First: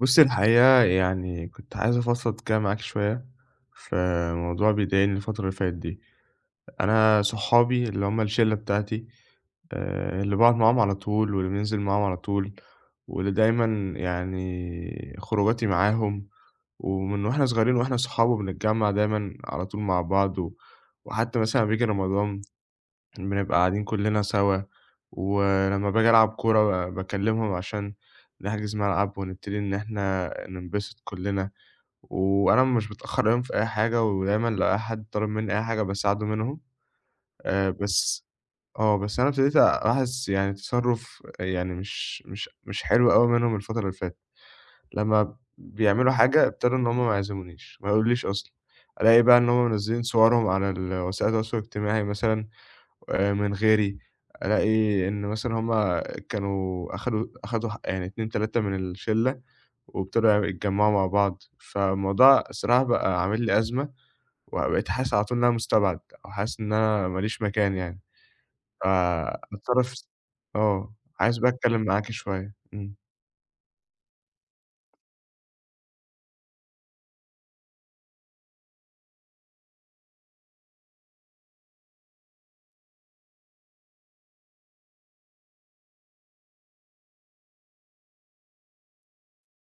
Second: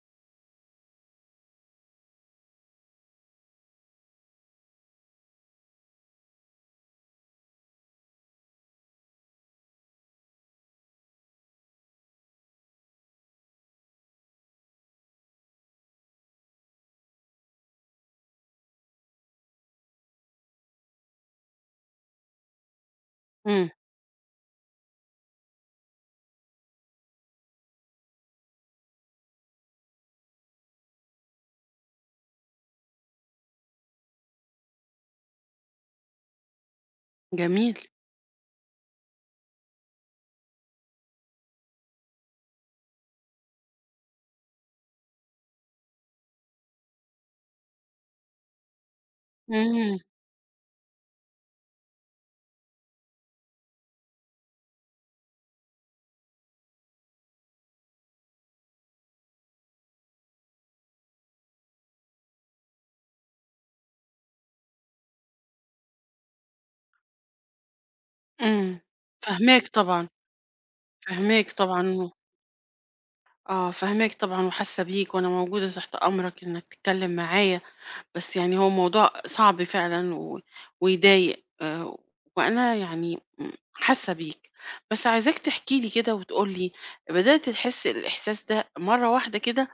بُصّي، الحقيقة يعني كنت عايز أفضفض كده معاكِ شوية في موضوع بيضايقني الفترة اللي فاتت دي. أنا صحابي اللي هم الشلة بتاعتي، اللي باقعد معاهم على طول واللي بانزل معاهم على طول واللي دايمًا يعني خروجاتي معاهم، ومن وإحنا صغيرين وإحنا صحاب وبنتجمّع دايمًا على طول مع بعض وحتى مثلًا لمّا بييجي رمضان بنبقى إمم، قاعدين كلنا سوا، ولمّا باجي ألعب كورة باكلمهم عشان نحجز ملعب ونبتدي إن إحنا ننبسط كلنا، وأنا مش باتأخّر عليهم في أي حاجة، ودايمًا لو أي حد طالب منّي أي حاجة باساعده منهم. آآ جميل. بس بس أنا ابتديت ألاحظ يعني تصرُّف يعني مش حلو أوي منهم الفترة اللي فاتت، لمّا بيعملوا حاجة ابتدوا إن هم ما يعزمونيش، ما يقولوليش أصلًا، ألاقي بقى إن هم إمم، منزّلين صورهم على ال وسائل التواصل الاجتماعي مثلًا، من غيري، ألاقي إن مثلًا هُم كانوا أخدوا ح يعني 2، 3 من الشلّة وابتدوا يتجمّعوا مع بعض، فالموضوع الصراحة بقى عامل لي أزمة، وبقيت حاسس على طول إن أنا مُستبعد أو حاسس إن أنا ما ليش مكان يعني، إمم، فاهماك فباتصرّف طبعًا، س آه، عايز بقى فاهماك أتكلّم طبعًا و معاكِ شوية. إمم. آه، فاهماك طبعًا وحاسة بيك، وأنا موجودة تحت أمرك إنك تتكلم معايا، بس يعني هو موضوع صعب فعلًا ويضايق، وأنا يعني م حاسة بيك، بس عايزاك تحكي لي كده وتقول لي بدأت تحس الإحساس ده مرة واحدة كده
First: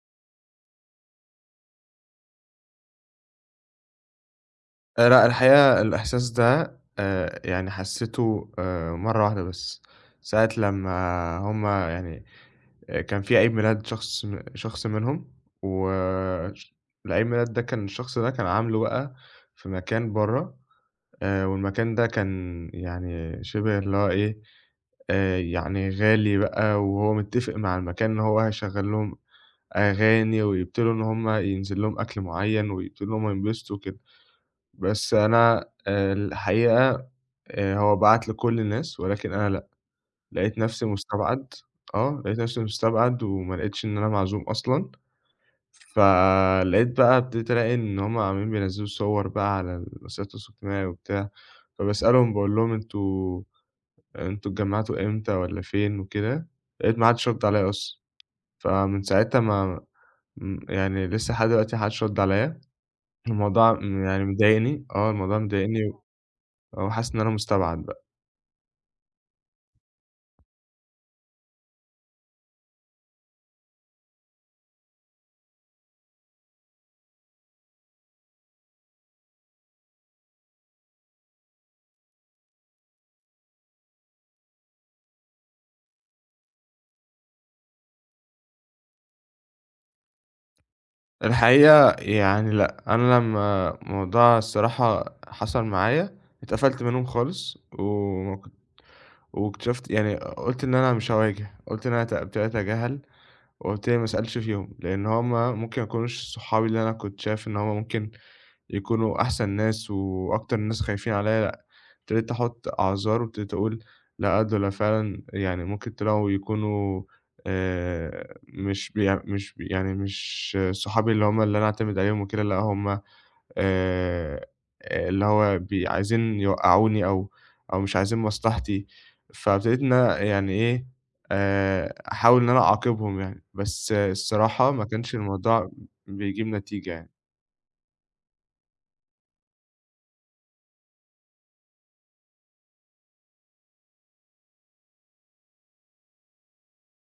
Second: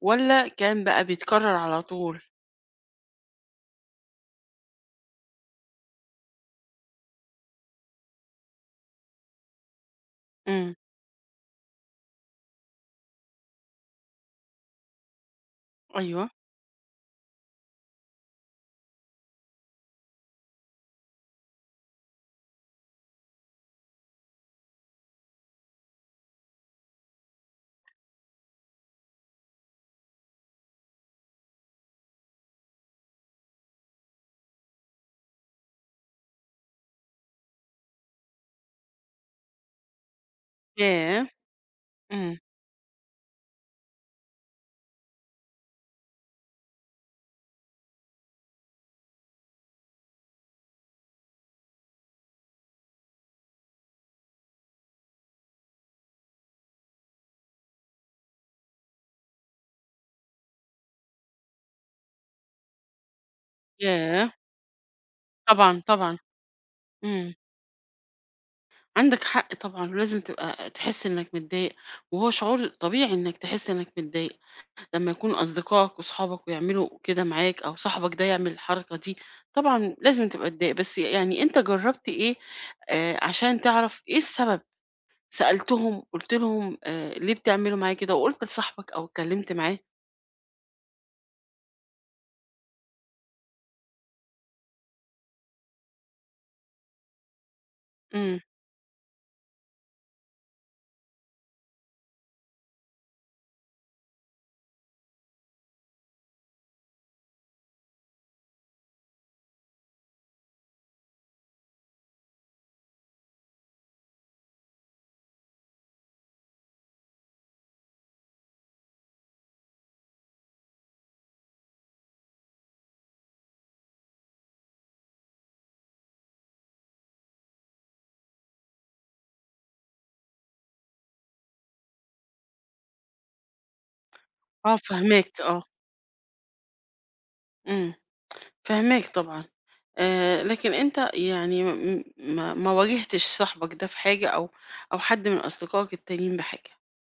والّا كان بقى بيتكرر على طول؟ لأ، الحقيقة الإحساس ده يعني حسّيته مرّة واحدة بس، ساعة إمم، لمّا هُم يعني كان في عيد ميلاد شخص منهم. أيوه، وش العيد ميلاد ده كان الشخص ده كان عامله بقى في مكان برّه، والمكان ده كان يعني شِبه اللي هو إيه، يعني غالي بقى وهو متّفق مع المكان إن هو هيشغّل لهم أغاني ويبتدوا إن هم ينزل لهم أكل معيّن ويبتدوا إن هم ينبسطوا وكده. بس أنا الحقيقة، هو بعت لكل الناس ولكن أنا لأ. لقيت نفسي ياه! مستبعد، آه، إمم، لقيت نفسي مستبعد وما لقيتش إن أنا معزوم أصلًا، فلقيت بقى ابتديت ألاقي إن هُم عمالين بينزّلوا صور بقى على الوسائل التواصل الاجتماعي وبتاع، فباسألهم باقول لهم: "أنتم اتجمّعتوا إمتى والّا فين وكده؟" لقيت ما حدش رَد عليّا أصلًا، فمن ساعتها ما م يعني لسه لحد دلوقتي ما حدش رَد عليّا، الموضوع يعني ياه! مضايقني، آه، الموضوع طبعًا، مضايقني و طبعًا، وحاسس إن أنا إمم. مستبعد. عندك حق طبعًا، ولازم تبقى تحس إنك متضايق، وهو شعور طبيعي إنك تحس إنك متضايق لمّا يكون أصدقائك وصحابك ويعملوا كده معاك أو صاحبك ده يعمل الحركة دي، طبعًا لازم تبقى متضايق، بس يعني أنت جرّبت إيه عشان تعرف إيه السبب؟ سألتهم، قُلت لهم ليه بتعملوا معايا كده وقُلت لصاحبك أو اتكلمت معاه؟ الحقيقة يعني لأ، أنا لمّا الموضوع الصراحة حصل معايا، اتقفلت منهم خالص وما إمم، كنت واكتشفت يعني قُلت إن أنا مش هاواجه، قُلت إن أنا ابتديت أتجاهل وقُلت لي ما اسألش فيهم، لإن هُم ممكن ما يكونوش صحابي اللي أنا كنت شايف إن هُم ممكن يكونوا أحسن ناس وأكتر ناس خايفين عليّا لأ، ابتديت أحط أعذار وابتديت أقول لأ، دول فعلًا يعني ممكن طلعوا يكونوا مش بيع مش ب يعني مش صحابي اللي هُم اللي أنا أعتمد عليهم وكده، لأ هُم آآ اللي هو بي عايزين يوقّعوني أو أو مش عايزين مصلحتي، فابتديت إن أنا يعني إيه، أحاول إن أنا أعاقبهم يعني، بس الصراحة آه ما كانش فاهماك، آه، الموضوع بيجيب نتيجة يعني، إمم، فاهماك طبعًا. لكن أنت يعني م ما ما واجهتش صاحبك ده في حاجة أو حد من أصدقائك التانيين بحاجة،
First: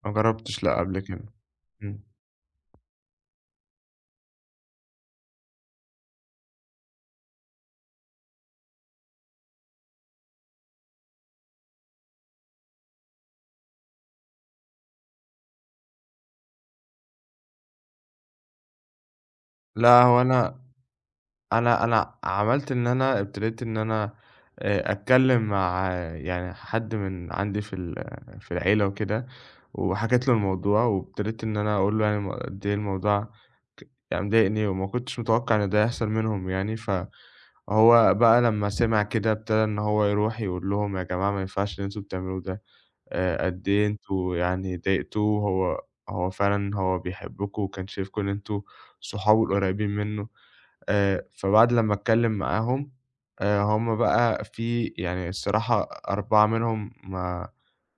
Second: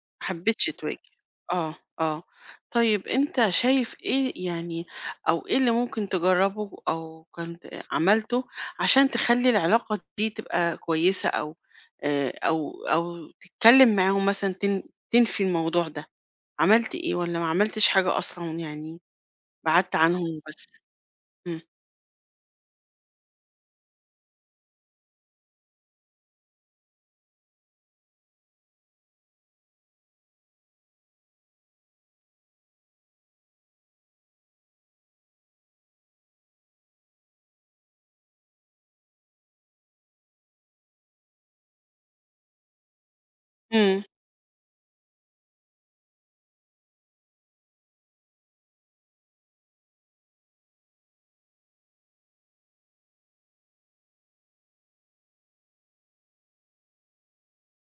ما ما جرّبتش حبيتش لأ قبل تواجه. كده. آه، إمم. آه. طيب أنت شايف إيه يعني أو إيه اللي ممكن تجرّبه أو كنت عملته عشان تخلّي العلاقة دي تبقى كويسة أو أو تتكلّم معاهم مثلًا تنفي الموضوع ده، عملت إيه والّا ما عملتش حاجة أصلًا يعني بعدت لأ هو عنهم أنا وبس؟ إمم. أنا عملت إن أنا ابتديت إن أنا أتكلّم مع آه، يعني حد من عندي في العيلة وكده، وحكيت له الموضوع، وابتديت إن أنا أقول له يعني قد إيه الموضوع يعني مضايقني وما كنتش متوقع إن ده يحصل منهم يعني، فهو بقى لمّا سمع كده ابتدى إن هو يروح يقول لهم: "يا جماعة ما ينفعش اللي أنتم بتعملوه ده، قد إيه إمم، أنتم يعني ضايقتوه، هو فعلًا هو بيحبكم وكان شايفكم إن أنتم صحابه القريبين منّه." فبعد لمّا أتكلّم معاهم، هُم بقى في يعني الصراحة 4 منهم ما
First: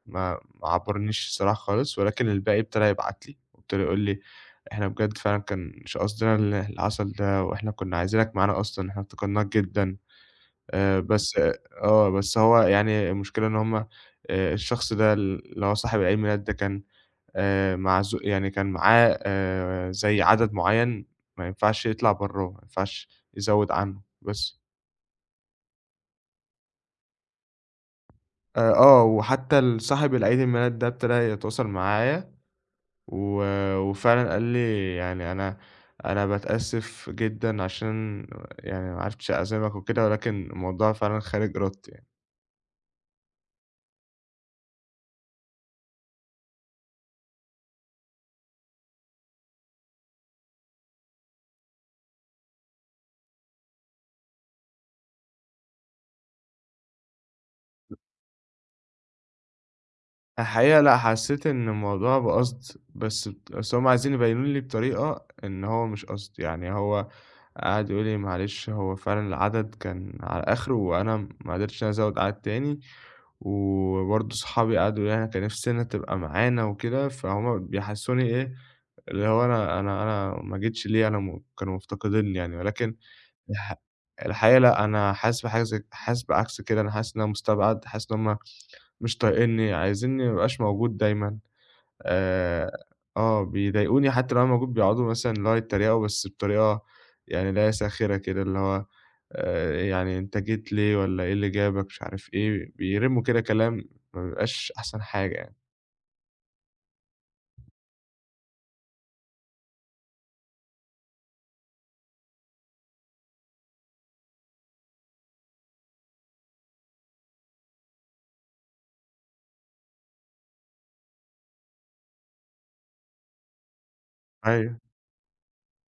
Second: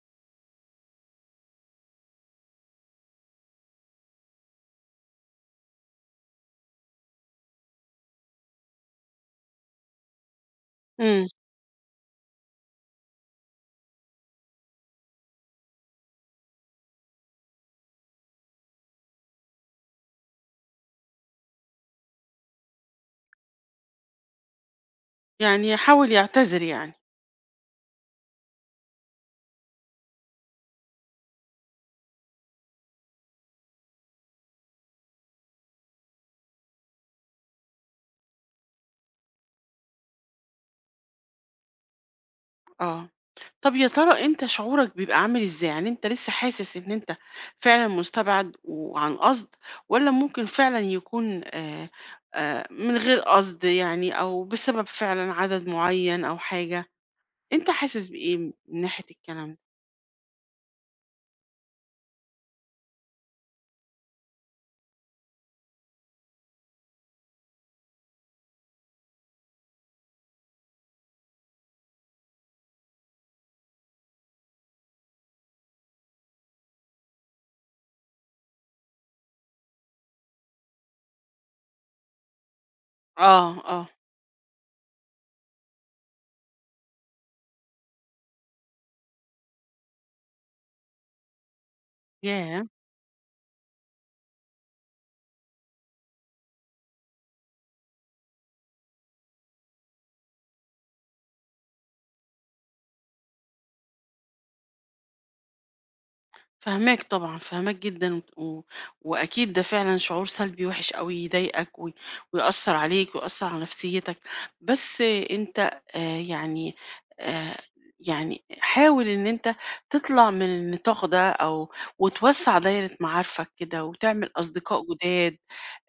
ما ما عبّرونيش الصراحة خالص، ولكن الباقي ابتدى يبعت لي، وابتدى يقول لي: "إحنا بجد فعلًا كانش قصدنا اللي حصل ده، وإحنا كنّا عايزينك معانا أصلًا، إحنا افتقدناك جدًا." آآ، إمم، بس بس هو يعني المشكلة إن هُم الشخص ده اللي هو صاحب العيد ميلاد ده كان معزو يعني كان معاه زي عدد معيّن ما ينفعش يطلع برّاه، ما ينفعش يزوّد عنّه بس. يعني حاول يعتذر يعني، وحتى ال صاحب العيد الميلاد ده ابتدى يتواصل معايا و وفعلًا قال لي يعني أنا باتأسف جدًا عشان يعني ما عرفتش أعزمك وكده، ولكن الموضوع فعلًا خارج إرادتي يعني. آه. طب يا ترى أنت شعورك بيبقى عامل إزاي؟ يعني أنت لسه حاسس إن أنت فعلًا مُستبعد وعن قصد، والّا ممكن فعلًا يكون من غير قصد يعني أو بسبب فعلًا عدد معيّن أو حاجة؟ أنت حاسس بإيه من ناحية الكلام ده؟ الحقيقة لأ، حسّيت إن الموضوع بقصد، بس هُم عايزين يبيّنوا لي بطريقة إن هو مش قصد، يعني هو قعد يقول لي: "معلش هو فعلًا العدد كان على آخره وأنا ما قدرتش إن أنا أزوّد عدد تاني." وبرضه صحابي قعدوا يقولوا لي: "أنا كان نفسي إن أنت تبقى معانا وكده." فهُم بيحسّسوني إيه، اللي هو أنا ما جيتش ليه، أنا كانوا مفتقدينّي يعني، ولكن آه، الح آه، الحقيقة لأ، أنا حاسس بحاجة زي حاسس بعكس كده، أنا حاسس إن أنا مستبعد، حاسس إن هُم مش طايقينّي، عايزينّي ما أبقاش موجود دايمًا. ياه! آآ بيضايقوني حتى لو أنا موجود بيقعدوا مثلًا اللي هو يتريقوا بس بطريقة يعني اللي هي ساخرة كده، اللي هو يعني أنت جيت ليه والّا إيه اللي جابك مش عارف إيه، بيرموا كده كلام ما بيبقاش أحسن حاجة يعني. فاهماك طبعًا، فاهماك جدًا وت و وأكيد ده فعلًا شعور سلبي وِحِش أوي يضايقك ويأثّر عليك ويأثّر على نفسيتك، بس أنت آآ يعني حاول إن أنت تطلع من النطاق ده وتوسّع دايرة معارفك كده وتعمل أيوه، أصدقاء جداد،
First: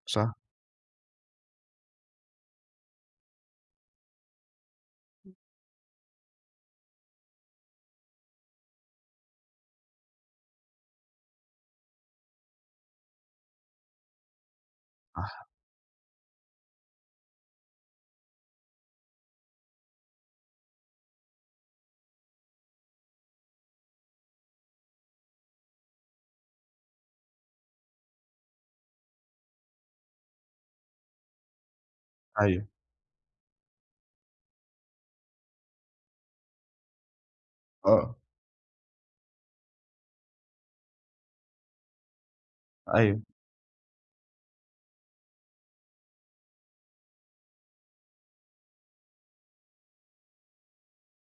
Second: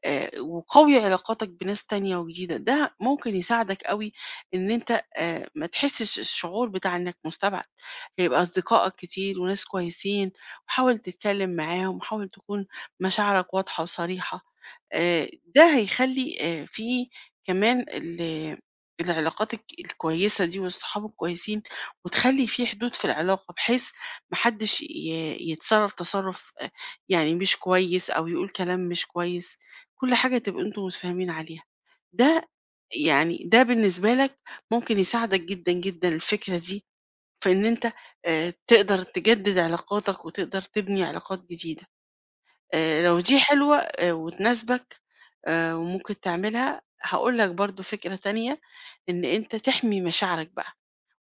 صح، وقوّي علاقاتك بناس تانية وجديدة، ده ممكن يساعدك أوي إن أنت ما تحسّش الشعور بتاع إنك مستبعد، هيبقى أصدقائك كتير وناس كويسين، وحاول تتكلّم معاهم، وحاول تكون مشاعرك واضحة وصريحة، آآ صح، ده هيخلّي في كمان العلاقات الكويسة دي والصحاب الكويسين، وتخلّي في حدود في العلاقة بحيث ما حدّش يتصرّف تصرُّف يعني مش كويس أو يقول كلام مش كويس. كل حاجة تبقوا أنتم متفاهمين عليها. ده أيوه، ده بالنسبة لك ممكن يساعدك جدًا، جدًا الفكرة دي في إن أنت آه، تقدر تجدد علاقاتك وتقدر تبني علاقات جديدة. لو أيوه، دي حلوة وتناسبك وممكن تعملها، هاقول لك برضه فكرة تانية، إن أنت تحمي مشاعرك بقى.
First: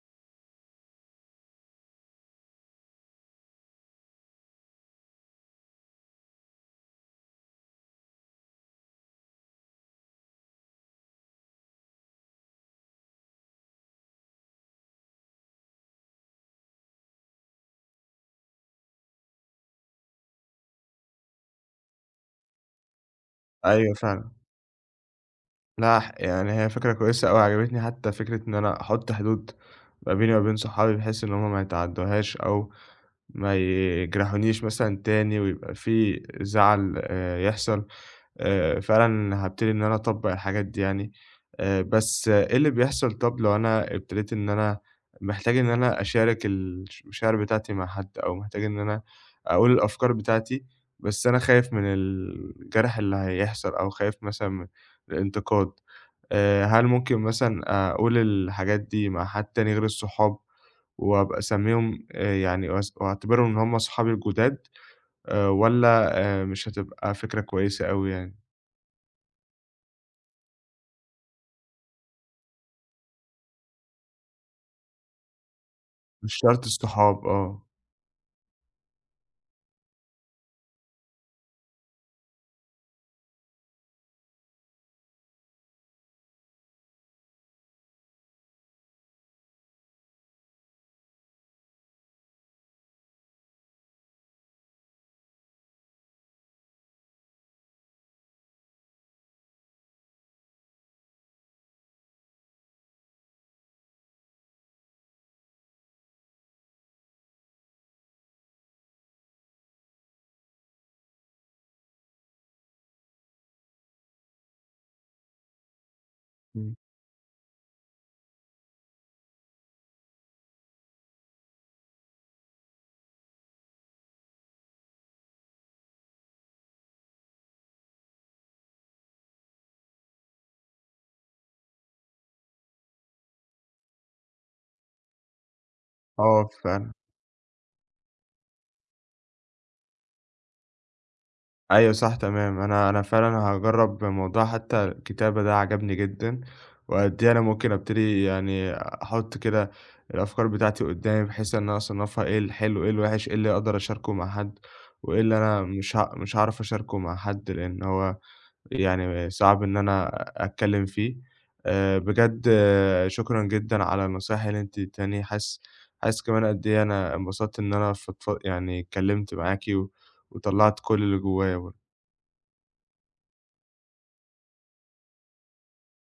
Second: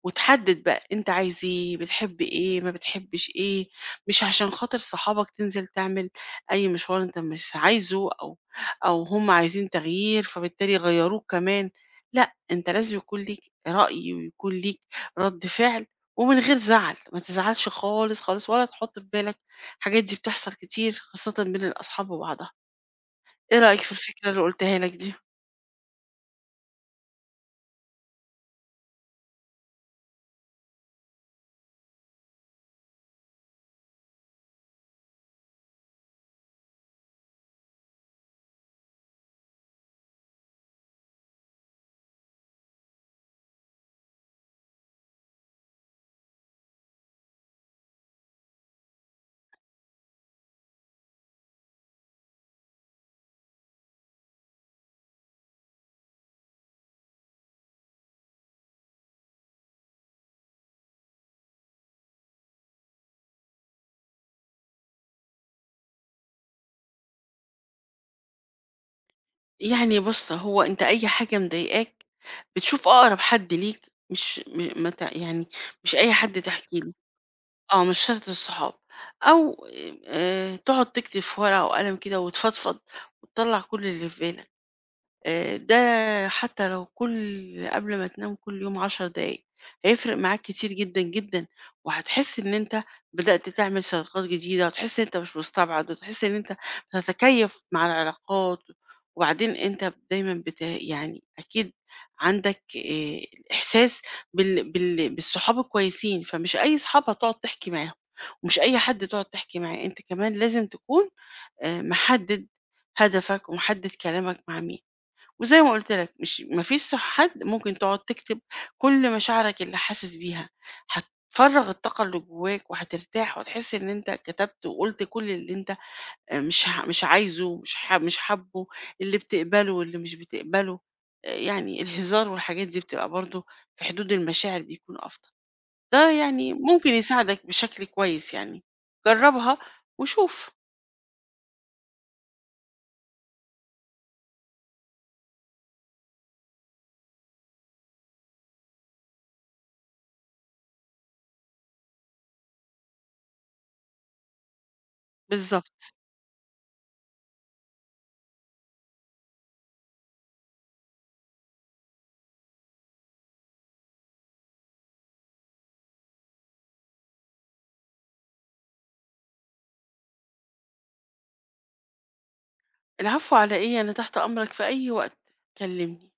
وتحدد بقى أنت عايز إيه، بتحب إيه، ما بتحبش إيه، مش عشان خاطر صحابك تنزل تعمل أي مشوار أنت مش عايزه أو أو هم عايزين تغيير فبالتالي غيّروك كمان، لأ، أنت لازم يكون ليك رأي ويكون ليك رد فعل ومن غير زعل، ما تزعلش خالص، خالص ولا تحط في بالك، الحاجات دي بتحصل كتير خاصةً بين الأصحاب وبعضها، إيه رأيك في أيوه الفكرة فعلًا. اللي قُلتها لك دي؟ لأ يعني هي فكرة كويسة أوي عجبتني حتى فكرة إن أنا أحُط حدود ما بيني وما بين صحابي بحيث إن هم ما يتعدّوهاش أو ما يجرحونيش مثلًا تاني ويبقى في زعل يحصل. فعلًا هابتدي إن أنا أطبّق الحاجات دي يعني، بس آه، إيه اللي بيحصل طَب لو أنا ابتديت إن أنا محتاج إن أنا أشارك المشاعر بتاعتي مع حد، أو محتاج إن أنا أقول الأفكار بتاعتي، بس أنا خايف من الجرح اللي هيحصل، أو خايف مثلًا من الانتقاد، هل ممكن مثلًا أقول الحاجات دي مع حد تاني غير الصحاب، وأبقى أسميهم يعني وأعتبرهم إن هُم صحابي الجداد، والّا مش هتبقى فكرة كويسة أوي يعني؟ يعني بُص، هو أنت أي حاجة مضايقاك بتشوف أقرب حد ليك مش م ما ت يعني مش أي مش حد شرط تحكي له، الصحاب آه. آه، مش شرط الصحاب، أو تقعد تكتب في ورقة وقلم كده وتفضفض وتطلّع كل اللي في بالك. ده حتى لو قبل ما تنام كل يوم 10 دقايق، هيفرق معاك كتير جدًا، جدًا، وهتحس إن أنت بدأت تعمل صداقات جديدة، وتحس إن أنت مش مستبعد، وتحس إن أنت بتتكيف مع العلاقات، وبعدين أنت دايمًا بت يعني أكيد عندك إحساس بالصحاب الكويسين، فمش أي صحاب هتقعد تحكي معاهم، ومش أي حد تقعد تحكي معاه، أنت كمان لازم تكون محدد هدفك ومحدد كلامك مع مين. وزي ما قُلت لك مش ما إمم. فيش صح حد ممكن تقعد تكتب كل مشاعرك اللي حاسس بيها، هتفرّغ الطاقة اللي جواك وهترتاح وهتحس إن أنت كتبت وقُلت كل اللي أنت مش عايزه، مش حابه، اللي بتقبله واللي مش بتقبله، يعني الهزار والحاجات دي بتبقى برضه في حدود المشاعر بيكون أفضل. ده آه يعني ممكن فعلًا. يساعدك بشكل كويس يعني، جرّبها وشوف. أيوه صح تمام. أنا فعلًا هاجرّب موضوع حتّى الكتابة ده عجبني جدًا، وقد إيه أنا ممكن أبتدي يعني أحُط كده الأفكار بتاعتي قُدّامي بحيث إن أنا أصنّفها إيه الحلو، إيه الوِحِش، إيه اللي أقدر أشاركه مع حد، وإيه اللي أنا بالضبط. مش هاعرف أشاركه مع حد، لإن هو يعني صعب إن أنا أتكلّم فيه. بجد آه، شكرًا جدًا على النصايح اللي أنتِ اديتيهاني، حاسس كمان قد إيه أنا انبسطت إن أنا يعني اتكلّمت معاكِ و وطلّعت كل اللي جوايا برضه. العفو على إيه، أنا تحت أمرك في أي وقت، كلمني.